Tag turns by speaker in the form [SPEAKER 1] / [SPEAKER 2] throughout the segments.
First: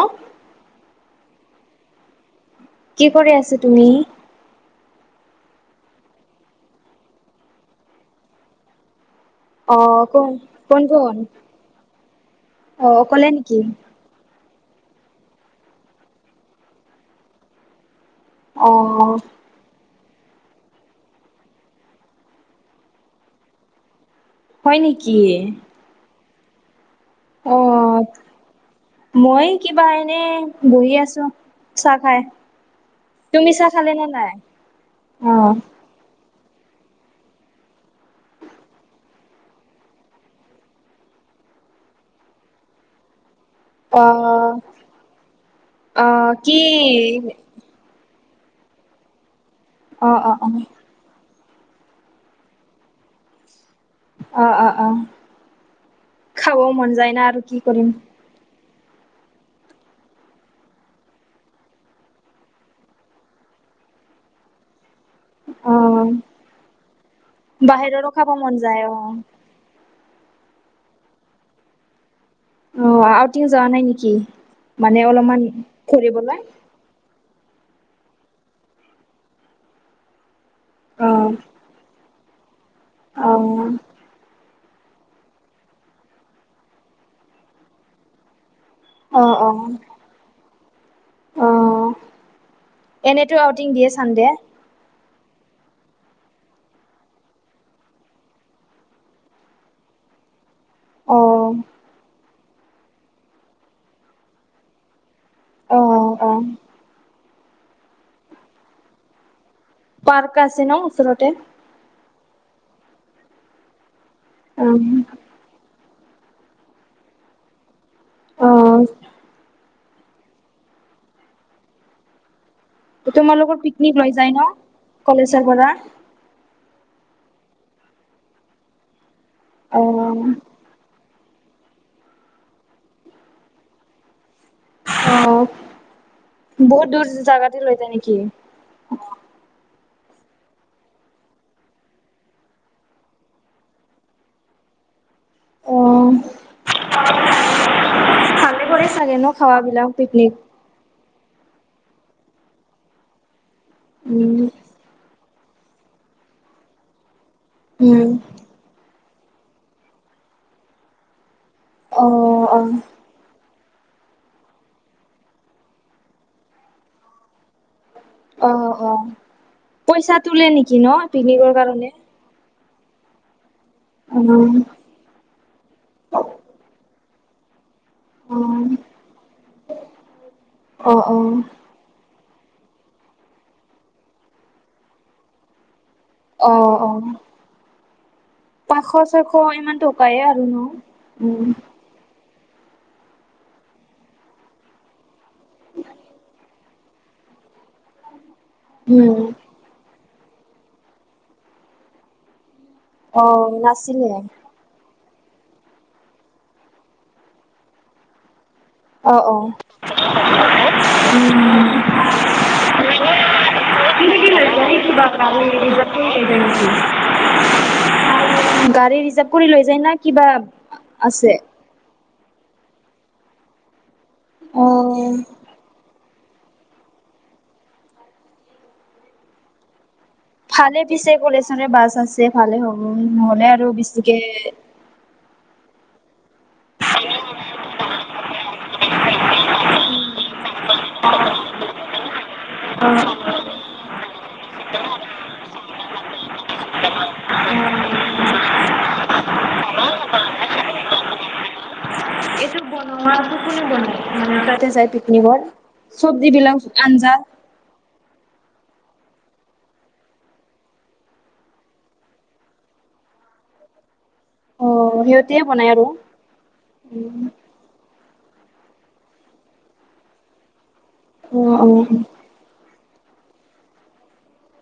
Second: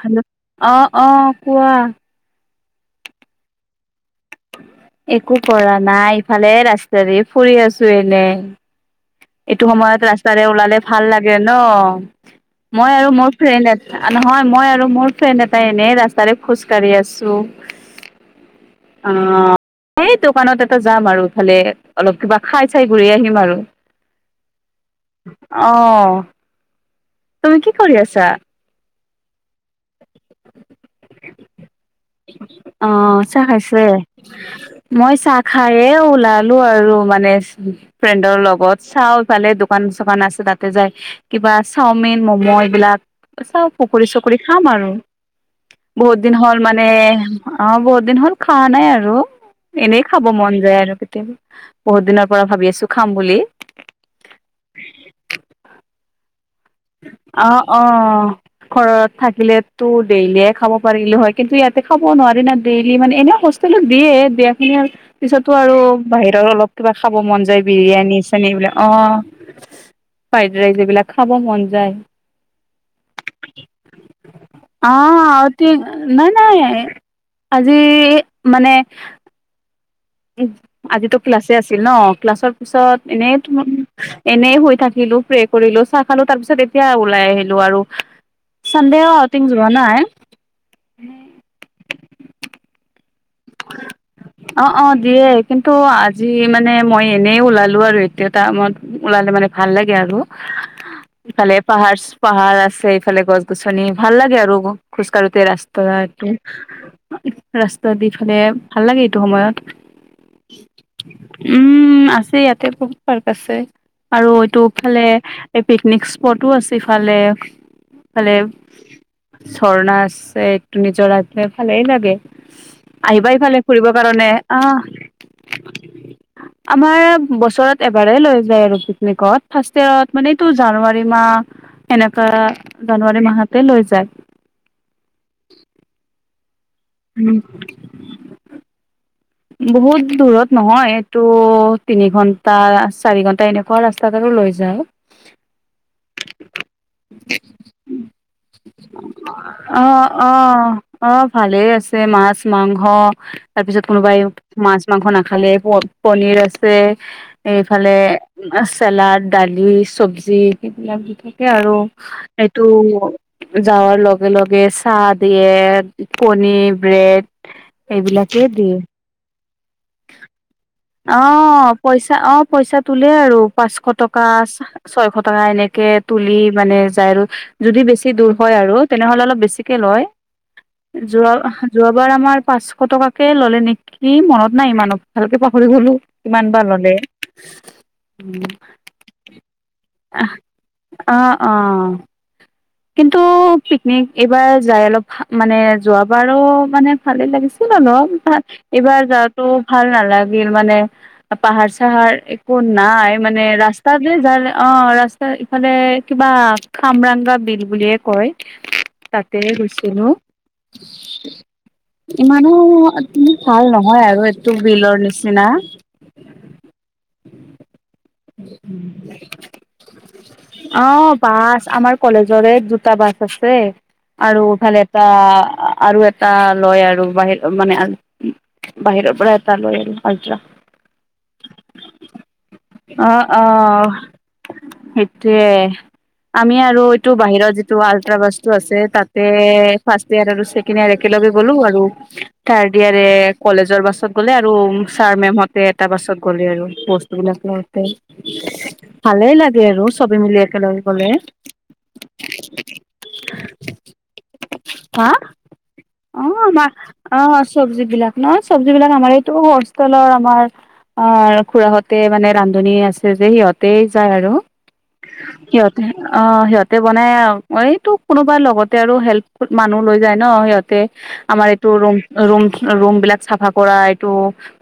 [SPEAKER 1] Hello অঁ অঁ কোৱা।
[SPEAKER 2] কি কৰি আছে তুমি?
[SPEAKER 1] একো কৰা নাই ইফালে ৰাস্তা দে ফুৰি আছো এনে। এইটো
[SPEAKER 2] অ
[SPEAKER 1] সময়ত
[SPEAKER 2] কোন
[SPEAKER 1] ৰাস্তাৰে ওলালে
[SPEAKER 2] কোন
[SPEAKER 1] ভাল
[SPEAKER 2] কোন?
[SPEAKER 1] লাগে ন,
[SPEAKER 2] অ
[SPEAKER 1] মই আৰু
[SPEAKER 2] অকলে
[SPEAKER 1] মোৰ
[SPEAKER 2] নেকি?
[SPEAKER 1] ফ্ৰেণ্ড আ নহয় মই আৰু মোৰ ফ্ৰেণ্ড এটাই এনেই ৰাস্তাৰে খোজ কাঢ়ি আছো। অ এই দোকানত এটা যাম আৰু ইফালে অলপ কিবা খায় চাই ঘূৰি আহিম আৰু।
[SPEAKER 2] হয় নেকি?
[SPEAKER 1] অ তুমি কি কৰি
[SPEAKER 2] অঁ
[SPEAKER 1] আছা
[SPEAKER 2] মই কিবা এনে বহি আছো। চাহ খাই।
[SPEAKER 1] অ চাহ
[SPEAKER 2] তুমি
[SPEAKER 1] খাইছে?
[SPEAKER 2] খালে নে নাই?
[SPEAKER 1] মই
[SPEAKER 2] অ
[SPEAKER 1] চাহ খায় এ ওলালো আৰু মানে ফ্ৰেণ্ডৰ লগত চাওঁ ইফালে দোকান চোকান আছে তাতে যায় কিবা চাওমিন ম'ম' এইবিলাক চাও
[SPEAKER 2] অ
[SPEAKER 1] পখী চকৰি খাম আৰু,
[SPEAKER 2] অ
[SPEAKER 1] বহুত দিন হ'ল
[SPEAKER 2] কি
[SPEAKER 1] মান অ বহুত দিন হ'ল খোৱা নাই আৰু, এনেই
[SPEAKER 2] অ
[SPEAKER 1] খাব
[SPEAKER 2] অ অ
[SPEAKER 1] মন যায় আৰু কেতিয়াবা। বহুত দিনৰ পৰা ভাবি আছো খাম বুলি।
[SPEAKER 2] অ অ অ খাব মন যায় না আৰু
[SPEAKER 1] অ
[SPEAKER 2] কি
[SPEAKER 1] অ
[SPEAKER 2] কৰিম।
[SPEAKER 1] ঘৰত থাকিলে তো ডেইলিয়ে খাব পাৰিলো হয় কিন্তু ইয়াতে খাব নোৱাৰি না ডেইলি মানে এনেও হোষ্ট ষ্টেলত দিয়ে দিয়াখিনি আৰু পিছতো
[SPEAKER 2] অ
[SPEAKER 1] আৰু বাহিৰত অলপ কিবা খাব মন যায়
[SPEAKER 2] বাহিৰৰো
[SPEAKER 1] বিৰিয়ানী
[SPEAKER 2] খাব
[SPEAKER 1] চানী
[SPEAKER 2] মন
[SPEAKER 1] এইবিলাক
[SPEAKER 2] যায় অ।
[SPEAKER 1] অঁ।
[SPEAKER 2] [inaudible]
[SPEAKER 1] ফ্ৰাইড ৰাইজ এইবিলাক খাব মন যায়।
[SPEAKER 2] অ আউটিং যোৱা নাই নেকি
[SPEAKER 1] অ
[SPEAKER 2] মানে অলপমান
[SPEAKER 1] অতি নাই
[SPEAKER 2] ফুৰিবলৈ।
[SPEAKER 1] নাই আজি মানে
[SPEAKER 2] অ
[SPEAKER 1] আজিতো ক্লাছে আছিল ন ক্লাছৰ পিছত
[SPEAKER 2] অ
[SPEAKER 1] এনেই এনেই শুই থাকিলো, প্ৰে কৰিলো চাহ খালো তাৰপিছত এতিয়া ওলাই আহিলো আৰু। ছানডে অ আউটিং যোৱা নাই।
[SPEAKER 2] অঁ এনেতো আউটিং দিয়ে চান দে।
[SPEAKER 1] অ অ দিয়ে কিন্তু আজি মানে মই এনেই ওলালো আৰু এইটো এটামত ওলালে মানে ভাল লাগে আৰু।
[SPEAKER 2] [inaudible] অ'
[SPEAKER 1] ইফালে পাহাৰ পাহাৰ আছে ইফালে গছ গছনি ভাল লাগে আৰু খোজ কাঢ়োতে
[SPEAKER 2] অ'
[SPEAKER 1] ৰাস্তাটো ৰাস্তা দি ফালে ভাল লাগে এইটো সময়ত।
[SPEAKER 2] পাৰ্ক আছে ন ওচৰতে?
[SPEAKER 1] উম আছে ইয়াতে বহুত পাৰ্ক আছে আৰু
[SPEAKER 2] অ'
[SPEAKER 1] এইটোফালে এই পিকনিক স্পটো আছে ইফালে ফালে
[SPEAKER 2] অ'
[SPEAKER 1] ঝৰ্ণা আছে এইটো নিজৰা আছে ভালেই লাগে। আহিবা
[SPEAKER 2] তোমালোকৰ
[SPEAKER 1] এইফালে
[SPEAKER 2] পিকনিক
[SPEAKER 1] ফুৰিবৰ
[SPEAKER 2] লৈ
[SPEAKER 1] কাৰণে
[SPEAKER 2] যায় ন? কলেজৰ পৰা
[SPEAKER 1] অহ। আমাৰ বছৰত এইবাৰে লৈ যায় আৰু পিকনিকত, ফাৰ্ষ্ট ইয়েৰত
[SPEAKER 2] অ'
[SPEAKER 1] মানে এইটো জানুৱাৰী মাহ, এনেকা জানুৱাৰী মাহতে লৈ যায়।
[SPEAKER 2] অঁ, বহুত দূৰ জা জাগাতে লৈ যায় নেকি?
[SPEAKER 1] বহুত দূৰত নহয়, এটো তিনি ঘন্টা চাৰি ঘন্টা এনেকুৱা ৰাস্তাত আৰু লৈ যাওঁ।
[SPEAKER 2] অ' ভালে কৰে চাগে ন খাৱাবিলাক
[SPEAKER 1] অঁহ
[SPEAKER 2] পিকনিক?
[SPEAKER 1] অঁহ অঁ ভালেই আছে, মাছ মাংস তাৰছত কোনোবাই
[SPEAKER 2] উম
[SPEAKER 1] মাছ মাংস নাখালেই, প পনীৰ আছে এইফালে
[SPEAKER 2] উম
[SPEAKER 1] এ চালাড, দালি, চবজি সেইবিলাক দি থাকে আৰু
[SPEAKER 2] অ'
[SPEAKER 1] এইটো
[SPEAKER 2] অ'
[SPEAKER 1] যাৱাৰ লগে লগে চাহ দিয়ে, কণী, ব্ৰেড এইবিলাকেই
[SPEAKER 2] অ'
[SPEAKER 1] দিয়ে।
[SPEAKER 2] অ' পইচা তোলে নেকি ন', পিকনিকৰ কাৰণে?
[SPEAKER 1] অঁ পইচা তোলে আৰু পাঁচশ টকা
[SPEAKER 2] অ'
[SPEAKER 1] চা ছয়শ টকা এনেকে তুলি মানে যায় আৰু যদি বেছি চি দূৰ হয়
[SPEAKER 2] অ'
[SPEAKER 1] আৰু তেনেহ'লে অলপ বেছিকে লয়,
[SPEAKER 2] অ'
[SPEAKER 1] যোৱা যোৱাবাৰ আমাৰ পাঁচশ টকাকে ল'লে নেকি, মনত নাই ইমানো, ভালকে পাহৰি গ'লো। কিমান
[SPEAKER 2] অ'
[SPEAKER 1] বা
[SPEAKER 2] অ'
[SPEAKER 1] ল'লে?
[SPEAKER 2] অ' পাঁচশ ছয়শ ইমান টকায়ে আৰু ন',।
[SPEAKER 1] অ',
[SPEAKER 2] উম
[SPEAKER 1] অ', কিন্তু পিকনিক এইবাৰ যায় অলপ মানে, যোৱা বাৰো মানে ভালেই লাগিছিল অলপ, তাত এইবাৰ
[SPEAKER 2] উম,
[SPEAKER 1] যোৱাতো ভাল নালাগিল মানে, পাহাৰ-চাহাৰ একো নাই, মানে,
[SPEAKER 2] অ' নাছিলে
[SPEAKER 1] ৰাস্তাতোৱে যালে অঁ, ৰাস্তাৰ ইফালে কিবা খামৰাংগা বিল বুলিয়ে কয়।
[SPEAKER 2] অ' অ'। উম।
[SPEAKER 1] তাতেয়ে গৈছিলো। ইমানো অতি ভাল নহয় আৰু এইটো বিলৰ নিচিনা।
[SPEAKER 2] [unintelligible] [unintelligible] গাড়ী ৰিজাৰ্ভ কৰি লৈ যায়, না কিবা আ
[SPEAKER 1] অ',
[SPEAKER 2] আছে?
[SPEAKER 1] বাছ আমাৰ কলেজৰে দুটা বাছ আছে। আৰু ইফালে এটা
[SPEAKER 2] অ'
[SPEAKER 1] আ আৰু এটা টা লয় আৰু বাহিৰ অ' মানে বাহিৰৰ পৰা এটা লয় আৰু। আল্ট্ৰা
[SPEAKER 2] ভালে পিছে কলেজৰে বাছ আছে, ভালে হ'ব নহ'লে আৰু বেছিকে
[SPEAKER 1] সেইটোৱে, আমি আৰু টো বাহিৰত যিটো আল্ট্ৰা বাছটো আছে, তাতে ৰ্ফাচট ইয়াৰ আৰু ছেকেণ্ড ইয়াৰ একেলগে গ'লো আৰু ৰ্থাড
[SPEAKER 2] অ'
[SPEAKER 1] ইয়াৰে কলেজৰ বাছত গ'লে, আৰু ছাৰ মেম'হতে এটা বাছত গ'লে আৰু বস্ তো‌ বিলাক লগতে, ভালেই লাগে আৰু চ'বে মিলি একেলগ গ'লে।
[SPEAKER 2] এইতো বনোৱা টো কোনে বনাই, তাতে যায়
[SPEAKER 1] হা
[SPEAKER 2] পিকনিকত। চব দি‌ দিলঙ আঞ্জাত
[SPEAKER 1] অঁ অঁ চবজি বিলাক। নহয় চবজি বিলাক, আমাৰ এইটো হোষ্টেলৰ আমাৰ অঁ, আৰু খুৰাহঁতে মানে ৰান্ধনী আছে যে, সিহঁতেই যায় আৰু।
[SPEAKER 2] অ' বনাই
[SPEAKER 1] সিহঁতে
[SPEAKER 2] আৰু।
[SPEAKER 1] অঁ। সিহঁতে বনাই আৰু, এইটো কোনোবাৰ লগতে আৰু হেল্প মানুহ লৈ যায় ন সিহতঁ তে, আমাৰ
[SPEAKER 2] অ'
[SPEAKER 1] এইটো ৰুম ৰুম ৰুম বিলাক চাফা কৰা এইটো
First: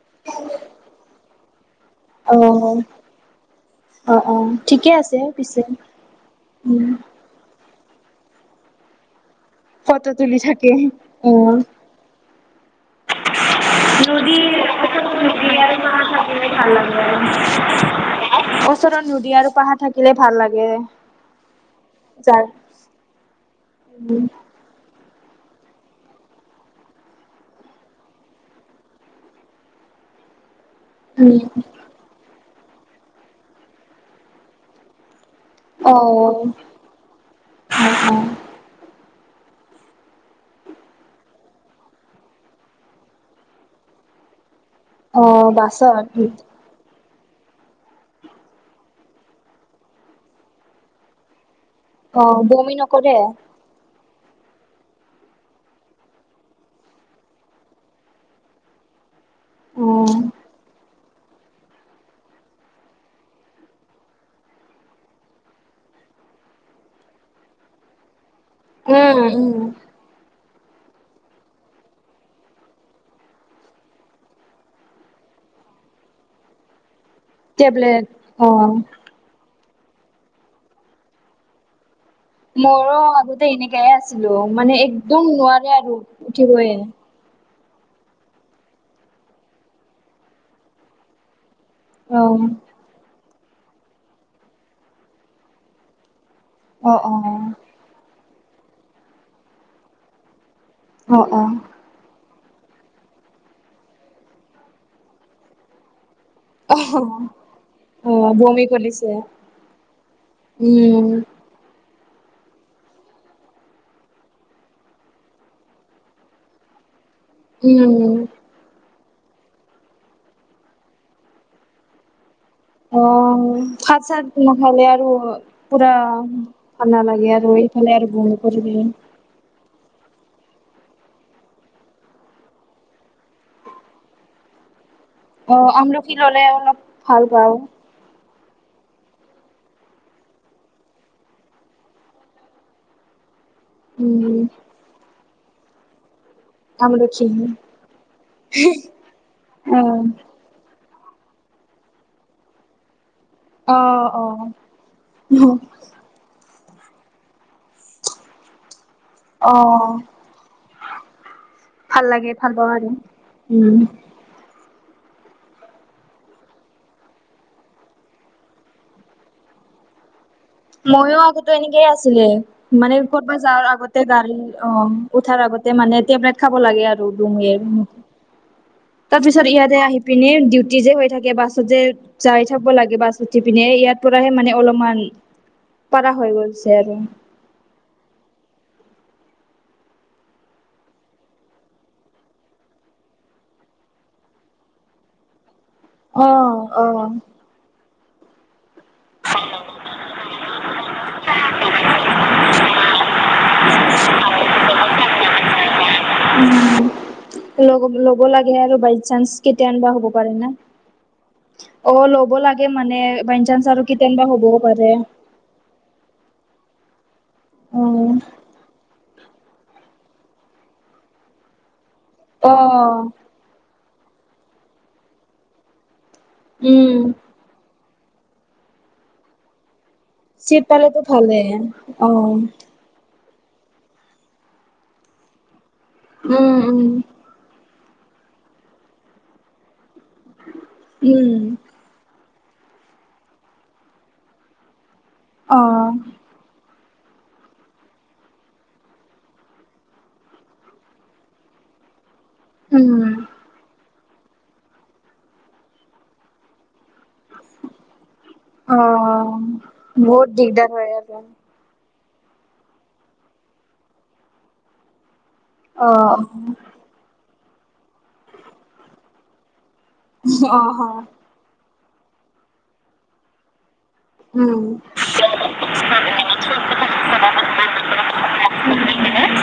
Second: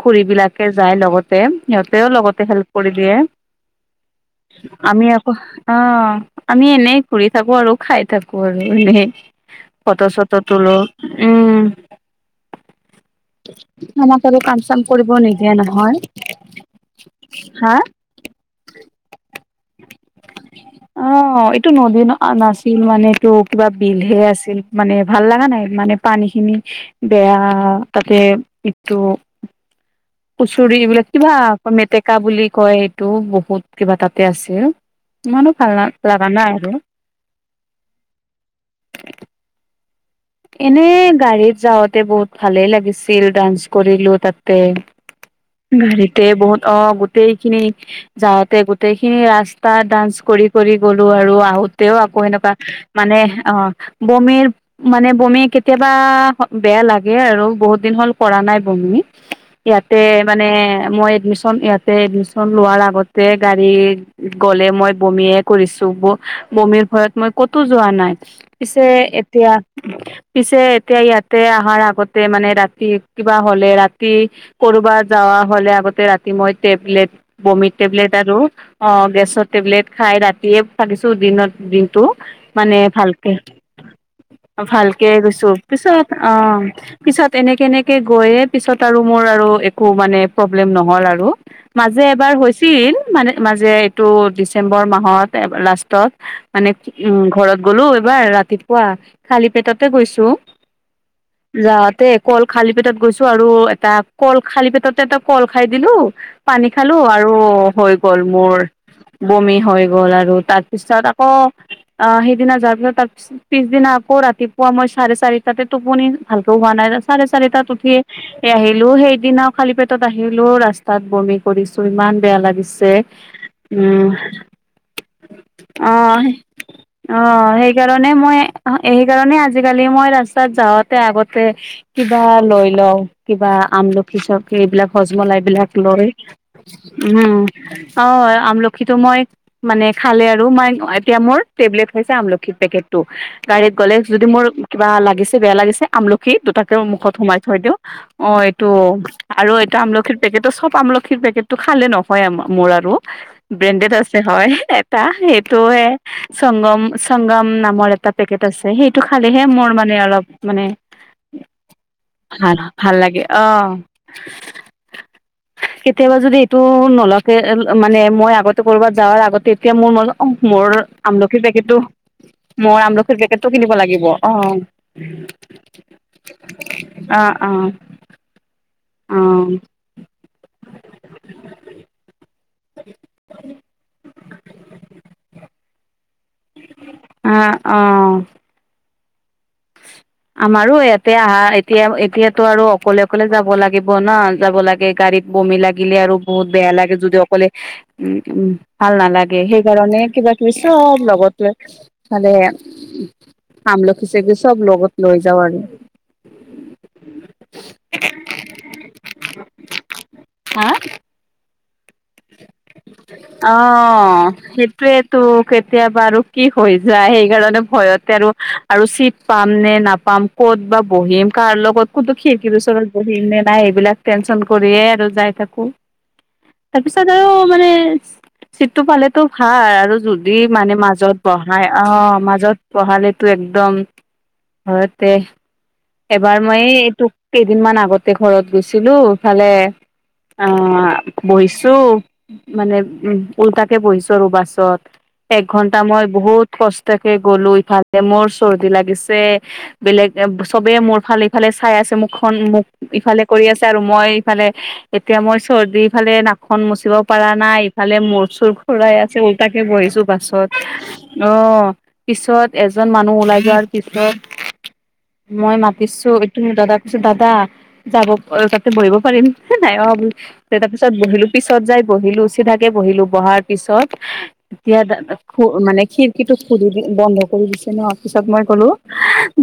[SPEAKER 1] খুৰী বিলাকে যায় লগতে। সিহঁতেও লগতে হেল্প
[SPEAKER 2] অ' অ'।
[SPEAKER 1] কৰি দিয়ে,
[SPEAKER 2] অ অ ঠিকে
[SPEAKER 1] আমি
[SPEAKER 2] আছে
[SPEAKER 1] আকৌ
[SPEAKER 2] পিছে
[SPEAKER 1] অঁ। আমি,
[SPEAKER 2] উম
[SPEAKER 1] এনেই ঘূৰি থাকোঁ আৰু খাই থাকোঁ, আৰু এনেই।
[SPEAKER 2] ফটো তুলি
[SPEAKER 1] ফটো-চটো
[SPEAKER 2] থাকে।
[SPEAKER 1] তোলোঁ, উম।
[SPEAKER 2] [inaudible]
[SPEAKER 1] আমাক
[SPEAKER 2] নদী
[SPEAKER 1] আৰু কাম চাম কৰিব
[SPEAKER 2] [inaudible]
[SPEAKER 1] নিদিয়ে নহয়
[SPEAKER 2] ভাল লাগিব
[SPEAKER 1] হা
[SPEAKER 2] আৰু ওচৰত নদী আৰু পাহাৰ থাকিলে ভাল লাগে।
[SPEAKER 1] অ', এইটো নদী
[SPEAKER 2] যাৰ
[SPEAKER 1] নাছিল মানে এইটো কিবা বিলহে
[SPEAKER 2] উম
[SPEAKER 1] আছিল। মানে ভাল লগা নাই মানে পানী খিনি বেয়া তাতে ইটো কচুৰি এইবিলাক কিবা
[SPEAKER 2] উম।
[SPEAKER 1] মেটেক কা বুলি কয় এইটো বহুত কিবা তাতে আছে। ইমানো ভাল লগা নাই আৰু
[SPEAKER 2] অ'।
[SPEAKER 1] এনেই গাড়ীত যাওঁতে বহুত ভালে লাগিছিল ডান্স কৰিলো তাতে।
[SPEAKER 2] অ বাছত
[SPEAKER 1] গাড়ীতে বহুত অ' গোটেইখিনি যাওঁতে গোটেই খিনি ৰাস্তা ডান্স কৰি কৰি গ'লো, আৰু আহোত তেও আকৌ
[SPEAKER 2] অ
[SPEAKER 1] এনেকুৱা
[SPEAKER 2] বমি নকৰে
[SPEAKER 1] মানে অ', বমিৰ মানে বমি কেতিয়াবা বেয়া লাগে আৰু বহুত দিন হ'ল কৰা নাই বমি। ইয়াতে
[SPEAKER 2] উম
[SPEAKER 1] মানে মই এডমিশ্যন ইয়াতে এডমিশ্যন লোৱাৰ আগতে গাড়ী গ'লে মই বমিয়ে কৰিছো, ব বমিৰ ভয়ত মই ক'তো যোৱা নাই। পিছে, এতিয়া
[SPEAKER 2] উম
[SPEAKER 1] পিছে এতিয়া ইয়াতে অহাৰ আগতে মানে ৰাতি কিবা হ'লে ৰাতি ক'ৰোবাত যাৱা হ'লে আগতে ৰাতি মই টেবলেট বমিৰ টেবলেট আৰু অ' গেছৰ টেবলেট খাই ৰাতিয়ে থাকিছো দিনৰ দিনটো মানে
[SPEAKER 2] মোৰো
[SPEAKER 1] ভালকে।
[SPEAKER 2] আগতে এনেকাই আছিলোঁ।
[SPEAKER 1] ভালকে গৈছো, পিছত অ' পিছত এনেকে এনেকে গৈয়ে পিছত আৰু মোৰ আৰু একো মানে প্ৰব্লেম নহল আৰু। মাজে
[SPEAKER 2] অ
[SPEAKER 1] এবাৰ হৈছিল মানে মাজে এইটো ডিচেম্বৰ মাহত লাষ্টত। মানে
[SPEAKER 2] অ
[SPEAKER 1] উম ঘৰত গলোঁ এবাৰ ৰাতিপুৱা, খালী পেটতে গৈছোঁ।
[SPEAKER 2] অ', অ'।
[SPEAKER 1] যাওঁতে অকল খালী পেটত গৈছো আৰু এটা কল খালী পেটতে এটা কল খাই দিলো পানী
[SPEAKER 2] অ
[SPEAKER 1] খালোঁ
[SPEAKER 2] অ
[SPEAKER 1] আৰু হৈ গ'ল
[SPEAKER 2] অ',
[SPEAKER 1] মোৰ
[SPEAKER 2] বমি কৰিছে
[SPEAKER 1] ব'মি হৈ গ'ল আৰু। তাৰ পিছত
[SPEAKER 2] উম,
[SPEAKER 1] আকৌ অ' সেইদিনা যোৱাৰ পিছত তাৰ পিছদিনা আকৌ ৰাতিপুৱা মই চাৰে চাৰিটাতে টোপনি ভালকে হোৱা নাই, চাৰে চাৰিটাত উঠি
[SPEAKER 2] উম।
[SPEAKER 1] এই আহিলো সেইদিনা খালি পেটত আহিলো ৰাস্তাত বমি কৰিছো ইমান বেয়া লাগিছে।
[SPEAKER 2] অ' ভাত
[SPEAKER 1] উম
[SPEAKER 2] চাত নাখালে আৰু পুৰা
[SPEAKER 1] অ
[SPEAKER 2] ঠাণ্ডা লাগে
[SPEAKER 1] অ',
[SPEAKER 2] আৰু এইফালে
[SPEAKER 1] সেইকাৰণে
[SPEAKER 2] আৰু
[SPEAKER 1] মই
[SPEAKER 2] ব'মি কৰিবিয়ে।
[SPEAKER 1] সেইকাৰণে আজিকালি মই ৰাস্তাত যাওঁতে আগতে কিবা লৈ লওঁ, কিবা আমল পিছক এইবিলাক হজমলা এইবিলাক
[SPEAKER 2] অ',
[SPEAKER 1] লৈ
[SPEAKER 2] আমলখি ল'লে অলপ ভাল
[SPEAKER 1] উম
[SPEAKER 2] পাওঁ
[SPEAKER 1] অ' আমলখিতো মই মানে খালে আৰু মই এতিয়া মোৰ টেবলেট হৈছে আমলখিৰ পেকেটটো। গাড়ীত গ'লে যদি
[SPEAKER 2] উম,
[SPEAKER 1] মোৰ কিবা লাগিছে বেয়া লাগিছে আমলখিৰ দুটা তেওঁ মুখত
[SPEAKER 2] আমলখি
[SPEAKER 1] সোমাই থৈ দিওঁ, অ' এইটো আৰু এটা
[SPEAKER 2] অ'।
[SPEAKER 1] আমলখিৰ পেকেট চব আমলখিৰ পেকেটটো খালে নহয় মোৰ আৰু। ব্ৰেণ্ডেড
[SPEAKER 2] অ',
[SPEAKER 1] আছে
[SPEAKER 2] অ',
[SPEAKER 1] হয়, এটা সেইটোৱে সংগম সংগম নামৰ এটা পেকেট আছে। সেইটো খালেহে মোৰ মানে
[SPEAKER 2] অ',
[SPEAKER 1] অলপ মানে
[SPEAKER 2] ভাল লাগে
[SPEAKER 1] ভাল
[SPEAKER 2] পাওঁ আৰু।
[SPEAKER 1] ভাল লাগে অ'।
[SPEAKER 2] [inaudible]
[SPEAKER 1] কেতিয়াবা যদি এইটো নলৱাকে মানে মই আগতে ক'ৰবাত যাৱাৰ আগতে এতিয়া মোৰ মনত অ' মোৰ
[SPEAKER 2] মইও
[SPEAKER 1] আমলখিৰ
[SPEAKER 2] আগতে
[SPEAKER 1] পেকেটো
[SPEAKER 2] এনেকেই আছিলে।
[SPEAKER 1] মই
[SPEAKER 2] মানে
[SPEAKER 1] আমলখি
[SPEAKER 2] ক'তবা
[SPEAKER 1] পেকেট টো
[SPEAKER 2] যাৱাৰ
[SPEAKER 1] কিনিব
[SPEAKER 2] আগতে
[SPEAKER 1] লাগিব অ'
[SPEAKER 2] গাড়ী অ', উঠাৰ আগতে মানে টেবলেট খাব
[SPEAKER 1] অ' অ' অ'।
[SPEAKER 2] তাৰপিছত ইয়াতে আহি পিনি ডিউটি যে হৈ থাকে বাছত যে যাই যাব লাগে বাছত উঠি পিনে ইয়াৰ পৰাহে মানে অলপমান
[SPEAKER 1] [inaudible]
[SPEAKER 2] পৰা হৈ গৈছে আৰু
[SPEAKER 1] আহ অহ'। আমাৰো ইয়াতে আহা এতিয়া এতিয়াতো আৰু অকলে অকলে যাব লাগিব ন যাব লাগে গাড়ীত। বমি লাগিলে আৰু
[SPEAKER 2] অ
[SPEAKER 1] বহুত বেয়া
[SPEAKER 2] অ
[SPEAKER 1] লাগে যদিও অকলে উম, উম। ভাল নালাগে। সেইকাৰণে কিবা কিবি চ'ব লগত লৈ খালে আমলখি হিচাপে চ'ব লগত লৈ যাওঁ আৰু
[SPEAKER 2] উম, ল'ব লাগে আৰু বাই চান্স কেতিয়া এনেকুৱা হ'ব পাৰে না।
[SPEAKER 1] হা
[SPEAKER 2] অ' ল'ব লাগে মানে বাই
[SPEAKER 1] অ
[SPEAKER 2] চাইন্স আৰু কেতিয়নিবা হ'বও পাৰে।
[SPEAKER 1] সেইটোয়েতো কেতিয়াবা আৰু কি হৈ যায় সেইকাৰণে
[SPEAKER 2] অ
[SPEAKER 1] ভয়তে আৰু আৰু চিট পাম নে নাপাম ক'ত বা বহিম কাৰ লগত কোতো
[SPEAKER 2] অ
[SPEAKER 1] খিকিৰ ওচৰত বহি নে নাই সেইবিলাক টেনশন কৰিয়ে আৰু যাই থাকোঁ।
[SPEAKER 2] উম
[SPEAKER 1] তাৰপিছত আৰু মানে চিটটো পালেটো ভাল আৰু দি
[SPEAKER 2] চিট
[SPEAKER 1] মানে
[SPEAKER 2] পালেতো
[SPEAKER 1] মাজত
[SPEAKER 2] ভালে
[SPEAKER 1] বহাই অ' মাজত বঢ়ালেতো একদম ভয়তে
[SPEAKER 2] উম
[SPEAKER 1] এবাৰ মই
[SPEAKER 2] উম
[SPEAKER 1] এই তোক কেইদিনমান আগতে ঘৰত গৈছিলো ইফালে আহঁ
[SPEAKER 2] উম
[SPEAKER 1] বহিছো মানে উ ওল্টাকে বহিছো আৰু বাছত।
[SPEAKER 2] অ
[SPEAKER 1] এঘন্টা মই বহুত কষ্ট কষ্টকে গ'লো ইফালে মোৰ চৰ্দি লাগিছে বেলেগ এ চ'বে মোৰ ফাল ইফালে চাই আছে মুখখন মোক
[SPEAKER 2] উম
[SPEAKER 1] ইফালে কৰি আছে আৰু মই ইফালে এতিয়া মই চৰ্দিফালে নাকখন মুচিব পাৰা নাই ইফালে মোৰ চুৰ
[SPEAKER 2] অ
[SPEAKER 1] ঘুৰাই আছে ওল্টাকে বহিছো
[SPEAKER 2] বহুত
[SPEAKER 1] বাছত
[SPEAKER 2] দিগদাৰ হয় আৰু
[SPEAKER 1] অ' পিছত এজন মানুহ ওলাই যোৱাৰ পিছত মই মাতিছো এইটো
[SPEAKER 2] অ
[SPEAKER 1] দাদাক কৈছো দাদা যাব তাতে বহিব পাৰিম নাই অ' তাৰ পিছত বহিলো পিছত যাই বহিলো চিধাকে বহিলো বহাত পিছত এতিয়া মানে খিৰকি ত' খিৰিকি বন্ধ কৰি দিছে ন' পিছত মই কলো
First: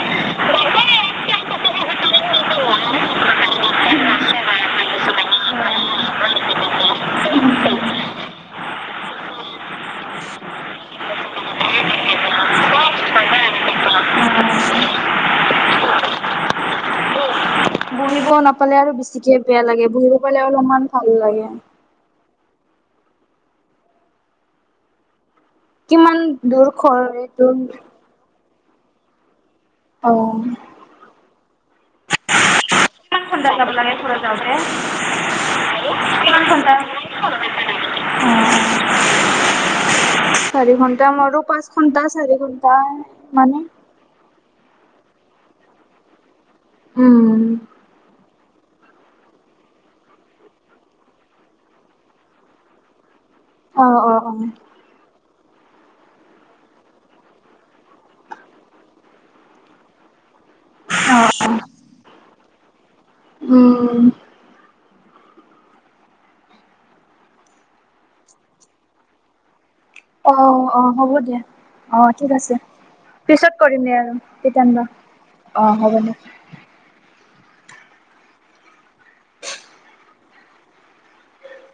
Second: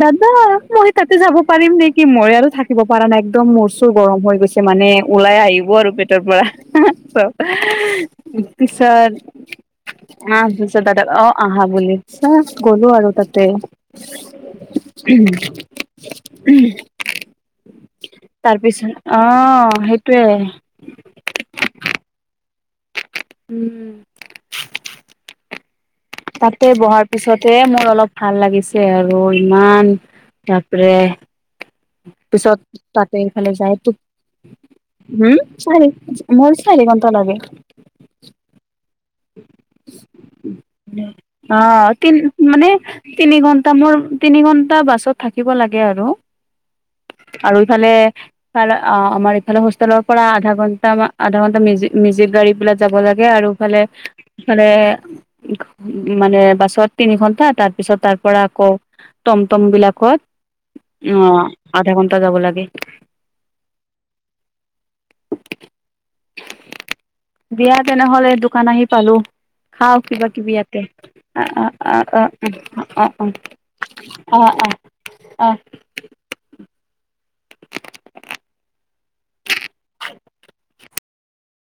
[SPEAKER 1] দাদা মই তাতে যাব পাৰিম নেকি, মই আৰু থাকিব পৰা নাই একদম মোৰ চোৰ গৰম হৈ গৈছে, মানে ওলাই আহিব আৰু তাৰ পৰা চ পিছত আহঁ পছিত দাদা অ' আহা বুলি অ' গ'লো আৰু তাতে। [unintelligible]
[SPEAKER 2] বহিব
[SPEAKER 1] তাৰ
[SPEAKER 2] নাপালে
[SPEAKER 1] পিছত
[SPEAKER 2] আৰু
[SPEAKER 1] অ
[SPEAKER 2] বেছিকে বেয়া লাগে, বহিব
[SPEAKER 1] সেইটোয়ে
[SPEAKER 2] পালে অলপমান ভাল লাগে।
[SPEAKER 1] উম।
[SPEAKER 2] কিমান দূৰ
[SPEAKER 1] তাতে
[SPEAKER 2] খৰ
[SPEAKER 1] বহাৰ
[SPEAKER 2] এইটো
[SPEAKER 1] পিছতে মোৰ অলপ ভাল লাগিছে। তাতে আৰু ইমান
[SPEAKER 2] অ
[SPEAKER 1] তাৰপৰে পিছত তাতে
[SPEAKER 2] কিমান ঘণ্টা
[SPEAKER 1] এইফালে
[SPEAKER 2] যাব
[SPEAKER 1] যায়
[SPEAKER 2] লাগে
[SPEAKER 1] তোক
[SPEAKER 2] ঘৰত যাওঁতে
[SPEAKER 1] উম, চাৰি
[SPEAKER 2] কিমান
[SPEAKER 1] মোৰ
[SPEAKER 2] ঘণ্টা
[SPEAKER 1] চাৰি ঘন্টা লাগে।
[SPEAKER 2] অ' চাৰি ঘন্টা মোৰো পাঁচ
[SPEAKER 1] অ'
[SPEAKER 2] ঘন্টা
[SPEAKER 1] তি
[SPEAKER 2] চাৰি
[SPEAKER 1] মানে
[SPEAKER 2] ঘন্টা
[SPEAKER 1] তিনি
[SPEAKER 2] মানে
[SPEAKER 1] ঘন্টা মোৰ তিনি ঘণ্টা বাছত থাকিব লাগে আৰু।
[SPEAKER 2] উম।
[SPEAKER 1] আৰু ইফালে ইফাল অ, আমাৰ ইফালে হোষ্টেলৰ পৰা আধা ঘণ্টা, আধা ঘন্টা মেজিক গাড়ী বিলাক যাব লাগে আৰু। বাট
[SPEAKER 2] অ অ অ
[SPEAKER 1] মানে
[SPEAKER 2] অ
[SPEAKER 1] মানে বাছত তিনি ঘন্টা। তাৰপিছত তাৰ পৰা আকৌ টমটম বিলাকত, অ, আধা ঘন্টা যাব লাগে।
[SPEAKER 2] উম।
[SPEAKER 1] দিয়া তেনেহলে দোকান আহি পালো। হা কিবা-
[SPEAKER 2] অ
[SPEAKER 1] কিবি
[SPEAKER 2] অ
[SPEAKER 1] ইয়াতে।
[SPEAKER 2] হ'ব দিয়া
[SPEAKER 1] আহ, অ- অ- অ-
[SPEAKER 2] ঠিক আছে
[SPEAKER 1] অ- অ-
[SPEAKER 2] পিছত কৰিম দে আৰু
[SPEAKER 1] অ- অ- অ।
[SPEAKER 2] কেতিয়ানবা অ, হ'ব।